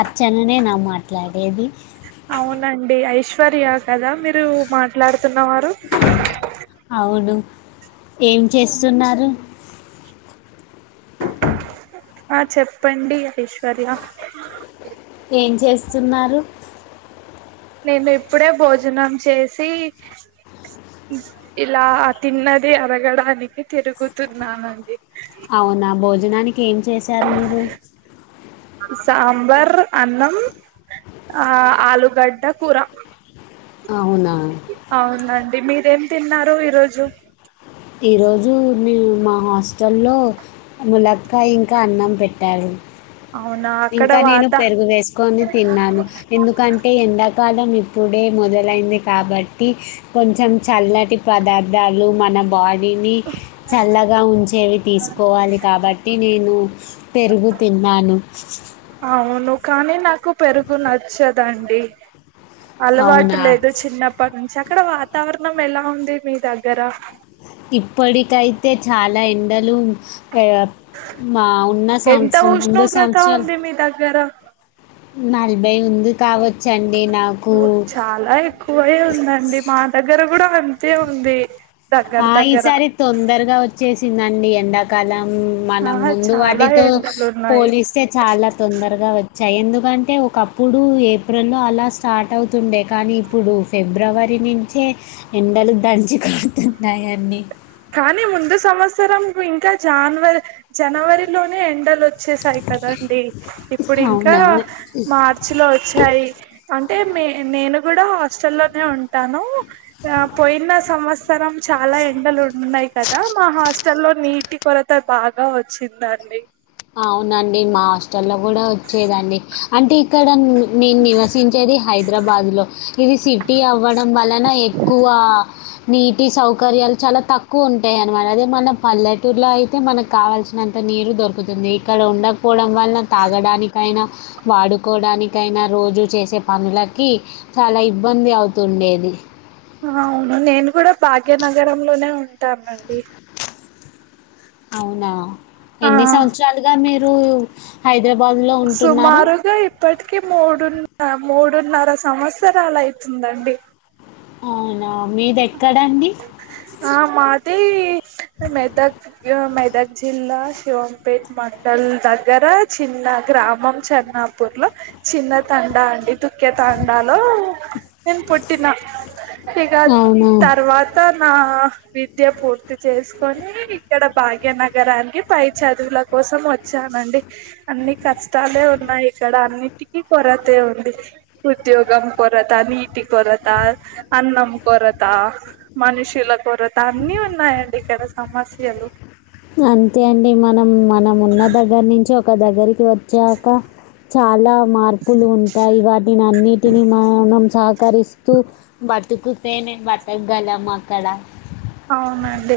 అర్చననే నా మాట్లాడేది అవునండి ఐశ్వర్య కదా మీరు మాట్లాడుతున్న వారు అవును ఏం చేస్తున్నారు ఆ చెప్పండి ఐశ్వర్య ఏం చేస్తున్నారు నేను ఇప్పుడే భోజనం చేసి ఇలా ఆ తిన్నది అరగడానికి తిరుగుతున్నానండి అవునా భోజనానికి ఇకేం చేశారు మీరు సాంబార్ అన్నం ఆ ఆలుూగడ్డ కూర అవునా అవునండి మీరు ఏం తిన్నారు ఈరోజు ఈరోజు నేను మా హాస్టల్లో ములక్క ఇంకా అన్నం పెట్టారు అవునా అక్కడ ఇంకా నేను వాత పెరుగు వేసుకొని తిన్నాను ఎందుకంటే ఎందక ఉత్పాదం ఇప్పుడే మొదలైంది కాబట్టి కొంచెం చల్లటి పదార్థాలు మన బ చల్లగా ఉంచేవి తీసుకోవాలి కాబట్టి నేను పెరుగు తిన్నాను అవును కానీ నాకు పెరుగు నచ్చదండి అలవాటు అవునా లేదు చిన్నప్పటి నుంచి అక్కడ వా వాతావరణం ఎలా ఉంది మీ దగ్గర ఇప్పటికైతే చాలా ల ఎండలు మా ఉన్న ఎంత సంవత్సరం ముందు ఉష్ణోగ్రత సంవత్సరాలు ఉంది మీ దగ్గర నల్బైయి ఉంది కావచ్చండి నాకు చాలా ఎక్కువై ఉందండి మా దగ్గర కూడా అంతే ఉంది దగ్గర ఆ దగ్గర ఈసారి తొందరగా వచ్చేసి చిందండి ఎండాకాలం ఆ మనం ముందు చాలా వాటితో ఎండలు ఉన్నాయి పోలిస్తే చాలా తొందరగా వచ్చ ఎందుకంటే ఒకప్పుడు ఏప్రిల్లో అలా స్టార్ట్ అవుతుండే కానీ ఇప్పుడు ఫిబ్రవరి నుంచే ఎండలు దంచి కా నాయర్ని కానీ ముందు సంవత్సరం ఇంకా జానవరి జనవరిలోనే ఎండలు వచ్చేసాయి కదండి ఇప్పుడు ఇంకా అవునవును మార్చి లో వచ్చాయి అంటే మే నేను కూడా హాస్టల్లోనే ఉంటాను ఆ పోయిన సంవత్సరం చాలా ఎండలుంటయి కద మా హాస్టల్లోని నీటి కొరత బాగా వచ్చిందండి అవునండి మాస్ చల్ల కూడా వచ్చేదండి అంటే ఇక్కడ నేను నివసించేది హైదరాబాదులో ఇది సిటీ అవ్వడం వలన ఎక్కువ నీటి సౌకర్యాలు చాలా తక్కువ ఉంటాయి అన్నమాట అదే మన పల్లెటూరులో అయితే మనకు కావాల్సినంత నీరు దొరుకుతుంది ది ఇక్కడ ఉండపోడ వల్లన తాగడానికైనా వాడుకోవడానికైనా రోజూ చేసే పనులకి చాలా ఇబ్బంది అవుతుండేది అవును నేను కూడా భాగ్యనగరంలోనే ఉన్నాను టాన్ అండి అవునా ఆ ఎన్ని సంవత్సరాలుగా మీరు హైదరాబాద్‌లో ఉంటున్నారు? సుమారుగా ఇప్పటికి మూడున్న మూడున్నర సంవత్సరాలు అయితుందండి అవునా మీరు ఎక్కడ అండి ఆ మాది మెదక్ మెదక్ జిల్లా శివంపేట్ మండల దగ్గర చిన్న గ్రామం చన్నాపూర్ లో చిన్న తాండా అండి తుక్యతాండాలో నేను పుట్టిన ఇగ అవును తర్వాత ఆ విద్య పూర్తి చేసుకొని ఇక్కడ భాగ్యనగరానికి పై చదువుల కోసం వచ్చానండి అన్ని కష్టాలే ఉన్నాయి ఇక్కడ అన్నిటికీ కొరతే ఉంది ఉద్యోగం కొరత నీటి కొరత అన్నం కొరత మనుషుల కొరత అన్ని ఉన్నాయండి ఇక్కడ సమస్యలు అంతే అండి మనం నం ఉన్న దగ్గర నుంచి ఓ ఒక దగ్గరి వచ్చాక చాలా మార్పులు ఉంటాయి వాటిని అన్నిటిని మ మనం సహకరిస్తూ బ తుకుతేనే బతకగలం అక్కడ అవునండి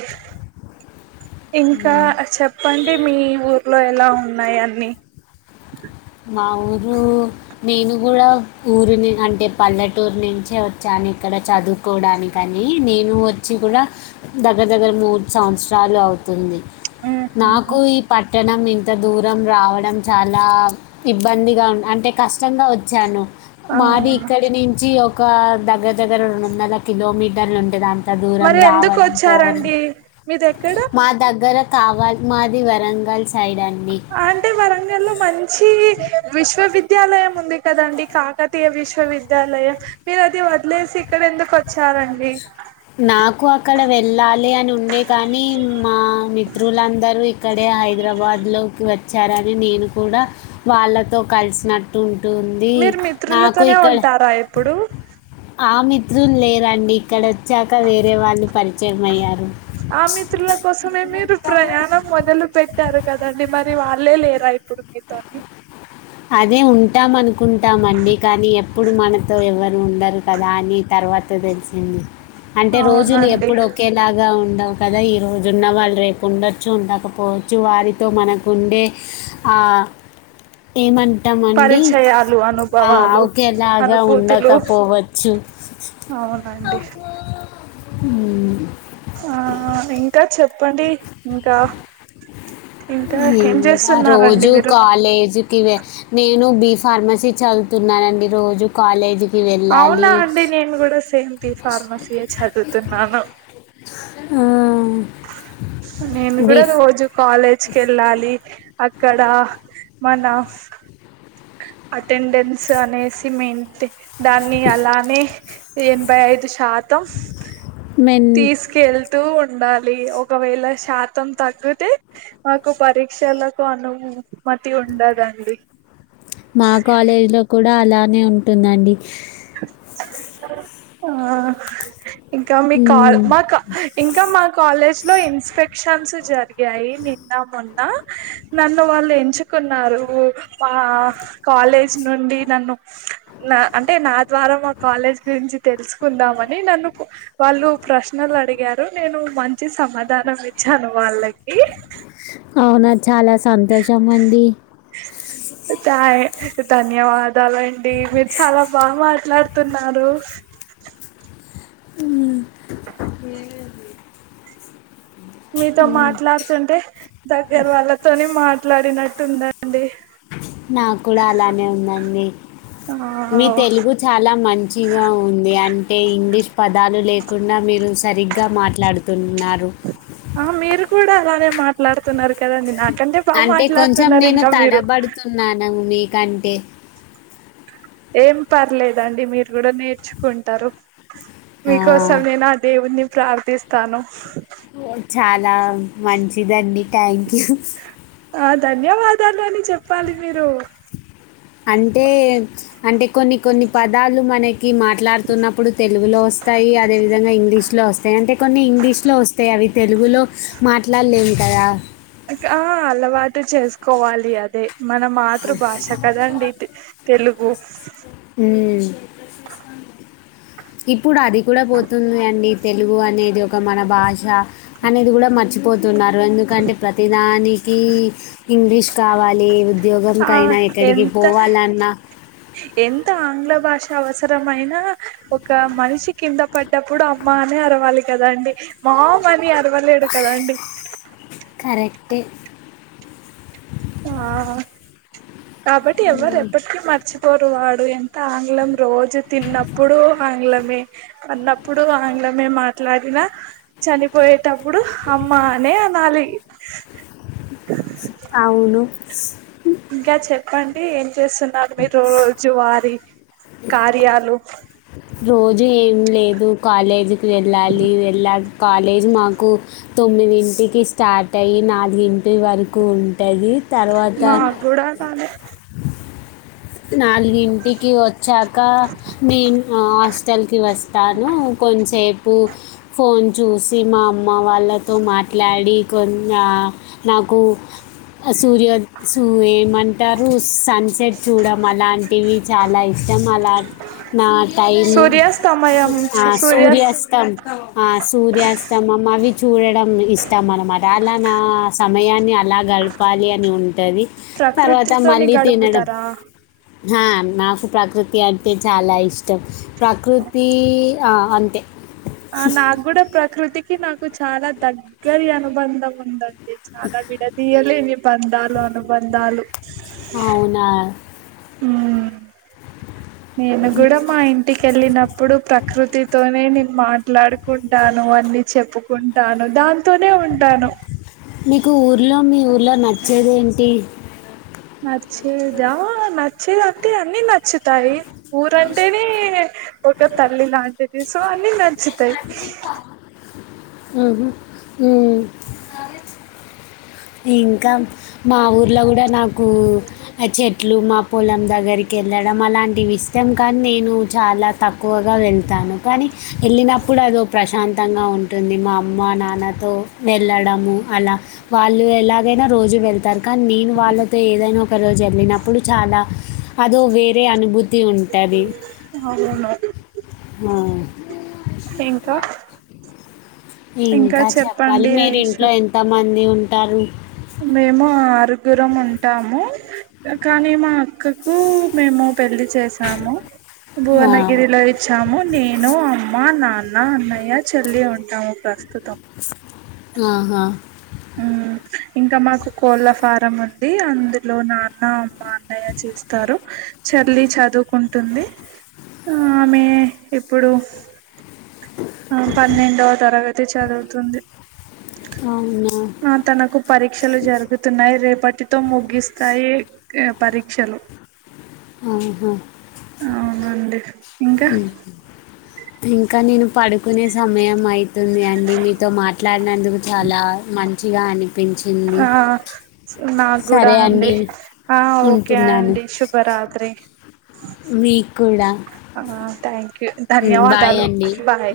ఇంకా చెప్పండి మీ ఊర్లో లా ఉన్నాయి అన్ని మా ఊరు నేను కూడా ఊరిని అంటే పల్లెటూరు నుంచే వచ్చాను ఇక్కడ చదువుకోవడానికని నేను వచ్చి కూడా దగ్గర దగ్గర మూడు సంవత్సరాలు అవుతుంది ఉహు నాకు ఈ పట్టణం అంత దూరం రావడం చాలా ఇబ్బందిగా ఉ అంటే కష్టంగా వచ్చాను మాది అవునా ఇక్కడి నుంచి ఒక ఒక దగ్గర దగ్గర రెండుందల కిలోమీటర్లు ఉంటే దాం మరి ఎందుకు వచ్చారండి మీది ఎక్కడ కావల్ మాది వరంగల్ సైడ్ అండి అంటే వరంగల్లో మంచి విశ్వవిద్యాలయం ఉంది కదండడి కాకతీయ విశ్వవిద్యాలయం మీరు అది వదిలేసి ఇక్కడ ఎందుకు వచ్చారంండి నాకు అక్కడ వెళ్ళాలి అని ఉ ఉండే కానీ మా మిత్రులందరూ ఇక్కడే హైదరాబాద్ లో వచ్చారని నేను కూడా వాళ్ళతో కలిసినట్టు ఉంటుంది మీరు నాకు మిత్రులతోనే ఇక్కడ ఉంటారా ఎప్పుడు ఇలు లేరండి ఇక్కడ వచ్చాక వేరే వాళ్ళు పరిచయం అయ్యారు ఆ మిత్రుల కోసమే మీరు ప్రయాణం మొదలు పెట్టారు కదండి మరి అలే లేరా ఇప్పుడు మీతోని అదే ఉంటామనుకున్నాం నకుంటామండి కానీ ఎప్పుడు మనతో ఎవరు రు ఉండరు కదా అని తర్వాత తెలిసింది అంటే రోజులు అవునండి ఎప్పుడు ఒకేలాగా ఉండవు కదా ఈరోజు ఉన్నవాళ్ళు రేపు ఉండొచ్చు ఉండకపోవచ్చు వారితో మనకుండే ఏమంట పరిచయాలు అనుభవాలు ఒకేలాగా అనుభూతులు ఉండకపోవచ్చు అవునండి అ ఆ ఇంకా, చెప్పండి ఇంకా? ఇంకా ఏం ఇంకా చేస్తున్నారండి రోజు మీరు కాలేజీకి వె నేను బి ఫార్మసీ చదుతున్నానండి, రోజు కాలేజ్ అవునా అండి, నేను కూడా సేమ్ టూ యూ ఫార్మసీయే చదువుతున్నాను. ఆ నేను బీ కూడా రోజు కాలేజ్కిళ్ళాలి అక్కడ మన అటెండెన్స్ అనేసి మెయింటే దాన్ని అలానే ఎనభై ఐదు శాతం మెన్ తీసుకెళ్తూ ఉండాలి ఒకవేళ శాతం తగ్గితే మాకు పరీక్షలకు అనుమతి ఉండదండి మా కాలేజీ లో కూడా డా అలానే ఉంటుందండి. ఆ ఇంకా మీ కాల్, ఉమ్, మా కా, ఇంకా మా కాలేజ్. మరి ఇన్స్పెక్షన్స్ జరిగ్ గయి నిన్న, మొన్ ఆ నన్ను వాళ్ళు ఎంచుకున్నారు. ఆ కాలేజ్ నుండి నన్ను న అంటే నా ద్వారా మా కాలేజ్ గురించి తెలుసుకుందామని, నన్ను కొ వాళ్ళు ప్రశ్నలు అడిగారు, నేను మంచి సమాధానం ఇచ్చాను వాళ్ళకి. అవునా చాలా సంతోషం అండి. థ్యా ధన్యవాదాలండి, మీరు చాలా బాగా మాట్లాడుతున్నారు. ఉమ్ మీతో మాట్లాడుతుంటే. దగ్గర వాళ్ళతోని మాట్లాడినట్టుందండి. నాక్కూడా అలానే ఉందండి. మీ తెలుగు చాలా మంచిగా ఉంది అంటే, ఇంగ్లీష్ పదాలు లేక్ కుండా మీరు సరిగ్ గా మాట్లాడుతున్నారు. కూడ అలానే మాట్లాడుతున్నారు కదండి నాక్ అంటే కొంచెం నేను తడబడుతున్నాను మీక్ కంటే ఏం పర్లేదండి మీరు కూడ నేర్చుకుంటరు. ఆ, మీకోసమేనా ఆ దేవున్నీ ప్రార్థిస్తాను. చాలా మంచిదండి థ్యాంక్ యూ. ఆ ధన్యవాదాలు అని చెప్పాలి మీరు అంటే అంటే కొన్ని కొన్ని పదాలు మనకి క మాట్లాడుతున్నప్పుడు తెలుగులో వస్తాయి అదేవిధంగా ఇంగ్లీ సయ ఆ అలవాటు చేసుకోవాలి అదే మన మాతృభాష కదండి, తె తెలుగు. ఇప్ ఇప్పుడు అది కూడ పోతుంది అండి. తెలుగు అనేది ఒక మన భాష, అనేది కూడా మర్చిపోతుంద్ తున్నారు ఎందుకంటే ప్రతిదానికి ఇంగ్లీష్ కావాలి రుద్ ఆ ఎంత, ఎంత ఆంగ్ల భా భాష అవసరమయిన, ఒక మనిషి కింద పడ్డప్పుడు అమ్మ అనే అరవాలి కదా అండి మామ్ అని రవలేడు కదా అండి? కరెక్ట్ ఆ కాబట్ ఆంగ్లం రోజు తిన్నప్పుడు ఆంగ్ల అన్నప్పుడు ఆంగ్లమే మాట్లాడినా చనిపోయేటప్పుడు అమ్మ అనే అనాలి అవును బస్ ఇంకా చెప్పండి చేస్తున్నారు మీ రోజువారి కార్యాలు రోజు ఏం లేదు కాలేజీకి వెళ్ళాలి వెళ్ళా కాలేజ్ మాకు తొమ్మిదింటికి స్టార్ట్ అయ్యి నాలుగింటి వరకు పట్టది తర్వాత మాకు కూడా అలానే నాలుగింటికి వచ్చాక నేను హాస్టల్కి వస్తాను కొంచసేపు ఫోన్ చూసి మా అమ్మ వాళ్ళతో మాట్లాడి కొ నాకు సూర్య సూ అంటారు సన్సెట్ చూడడం అలాంటివి ఇష్టం అలా నా టైమ్ సూర్యాస్తమయం ఆ సూర్యాస్ సూర్యాస్తం సూర్యాస్తమయం చూడటం ఇష్టం అనమాట అలా నా సమయాన్ని అలా గడపాలి అని ఉ ఉంటది తర్వాత ప్రకృతితోని మళ్ళీ తినడం గడుపుతారా నాకు ప్రకృతి అంటే చాలా ఇష్టం ప్రకృతి అంత ఆ నాకూడా కృతికి నాకు చాలా దగ్గర అనుబంధం ఉంద అ చాలా విడదియలేని బంధాలు అనుబంధాలు అవునా ఉమ్ నేను కూడా మా ఇంటికి వెళ్ళినప్పుడు ప్రకృతితోనే నేను మాట్లాడుకుంటాను అని చెప్పు ఉంటాను దాంతోనే ఉంటాను మీకు ఊర్లో మీ ఊర్లో నచ్చేది ఏంటి నచ్చిదా నచ్చితే అన్ని నచ్చుతుంది నచ్చుతాయి ఊరంటేనే ఒక తల్లి లాంటిది సో అన్ని స్ నచ్చుతాయి హ్మ్ హు మ్మ్ ఇంకా మా ఊర్లో కూడా నాకు చెట్లు మా పొలం దగ్గరికి వెళ్ళడం అలాంటివి ఇష్టం కానీ నేను చాలా తక్కువగా వెళ్తాను కానీ ఎల్లినప్పుడు అదో ప్రశాంత్ తంగా ఉంటుంది మా అమ్మ నాన్నతో వెళ్ళడము అలా వాళ్ళు ఎలాగైనా రోజు వెళ్తారు కానీ నేను వాళ్ళతో ఏదైనా ఒక రోజు వెళ్ళినప్పుడు చాలా అదో వేరే అనుభూతి తి ఉంటది అవును ఆ ఇంకా ఇంకా చెప్పాలి చెప్పండి మీరి ఐషు ఇంట్లో ఎంత మంది ఉ టారు మేము ఆరుగురం ఉంటాము కానీ మా అక్కకు మేము పెళ్లిి చేసాము ఆ, భువనగిరిలో ఇచ్చాము నేనుమ్ అ మా నాన్న అన్నయ్య చెల్లి ఉంటాము ప్రస్తుతం ఆహా మ్మ్ ఇంకా మాకు కోళ్ళ ఫారం ఉంది అందులో నాన్న అమ్మ అన్నయ్య చేస్తారు చల్లి చదువుకుంటుంది ఆ ఆమె ఇప్పుడు ఆ పన్నెండవ తరగతి చదువుతుంది అవునా ఆ తనకు పరీక్షలు జరుగుతున్నాయి రేపటి పట్టితో ముగిస్తాయి పరీక్షలు ఆహా అవునండి ఇంకా మ్మ్ ఇంకా నేను పడుకునే సమయం అయితుంది అండి మీతో మాట్లాడినందుకు చాలా మంచి చిగాని ఆ నాకు కూడా అండి ఆ ఓకే అండి శుభరాత్రి మీక్కుడ టైన్ కే ధన్యవాదాలు బాయ్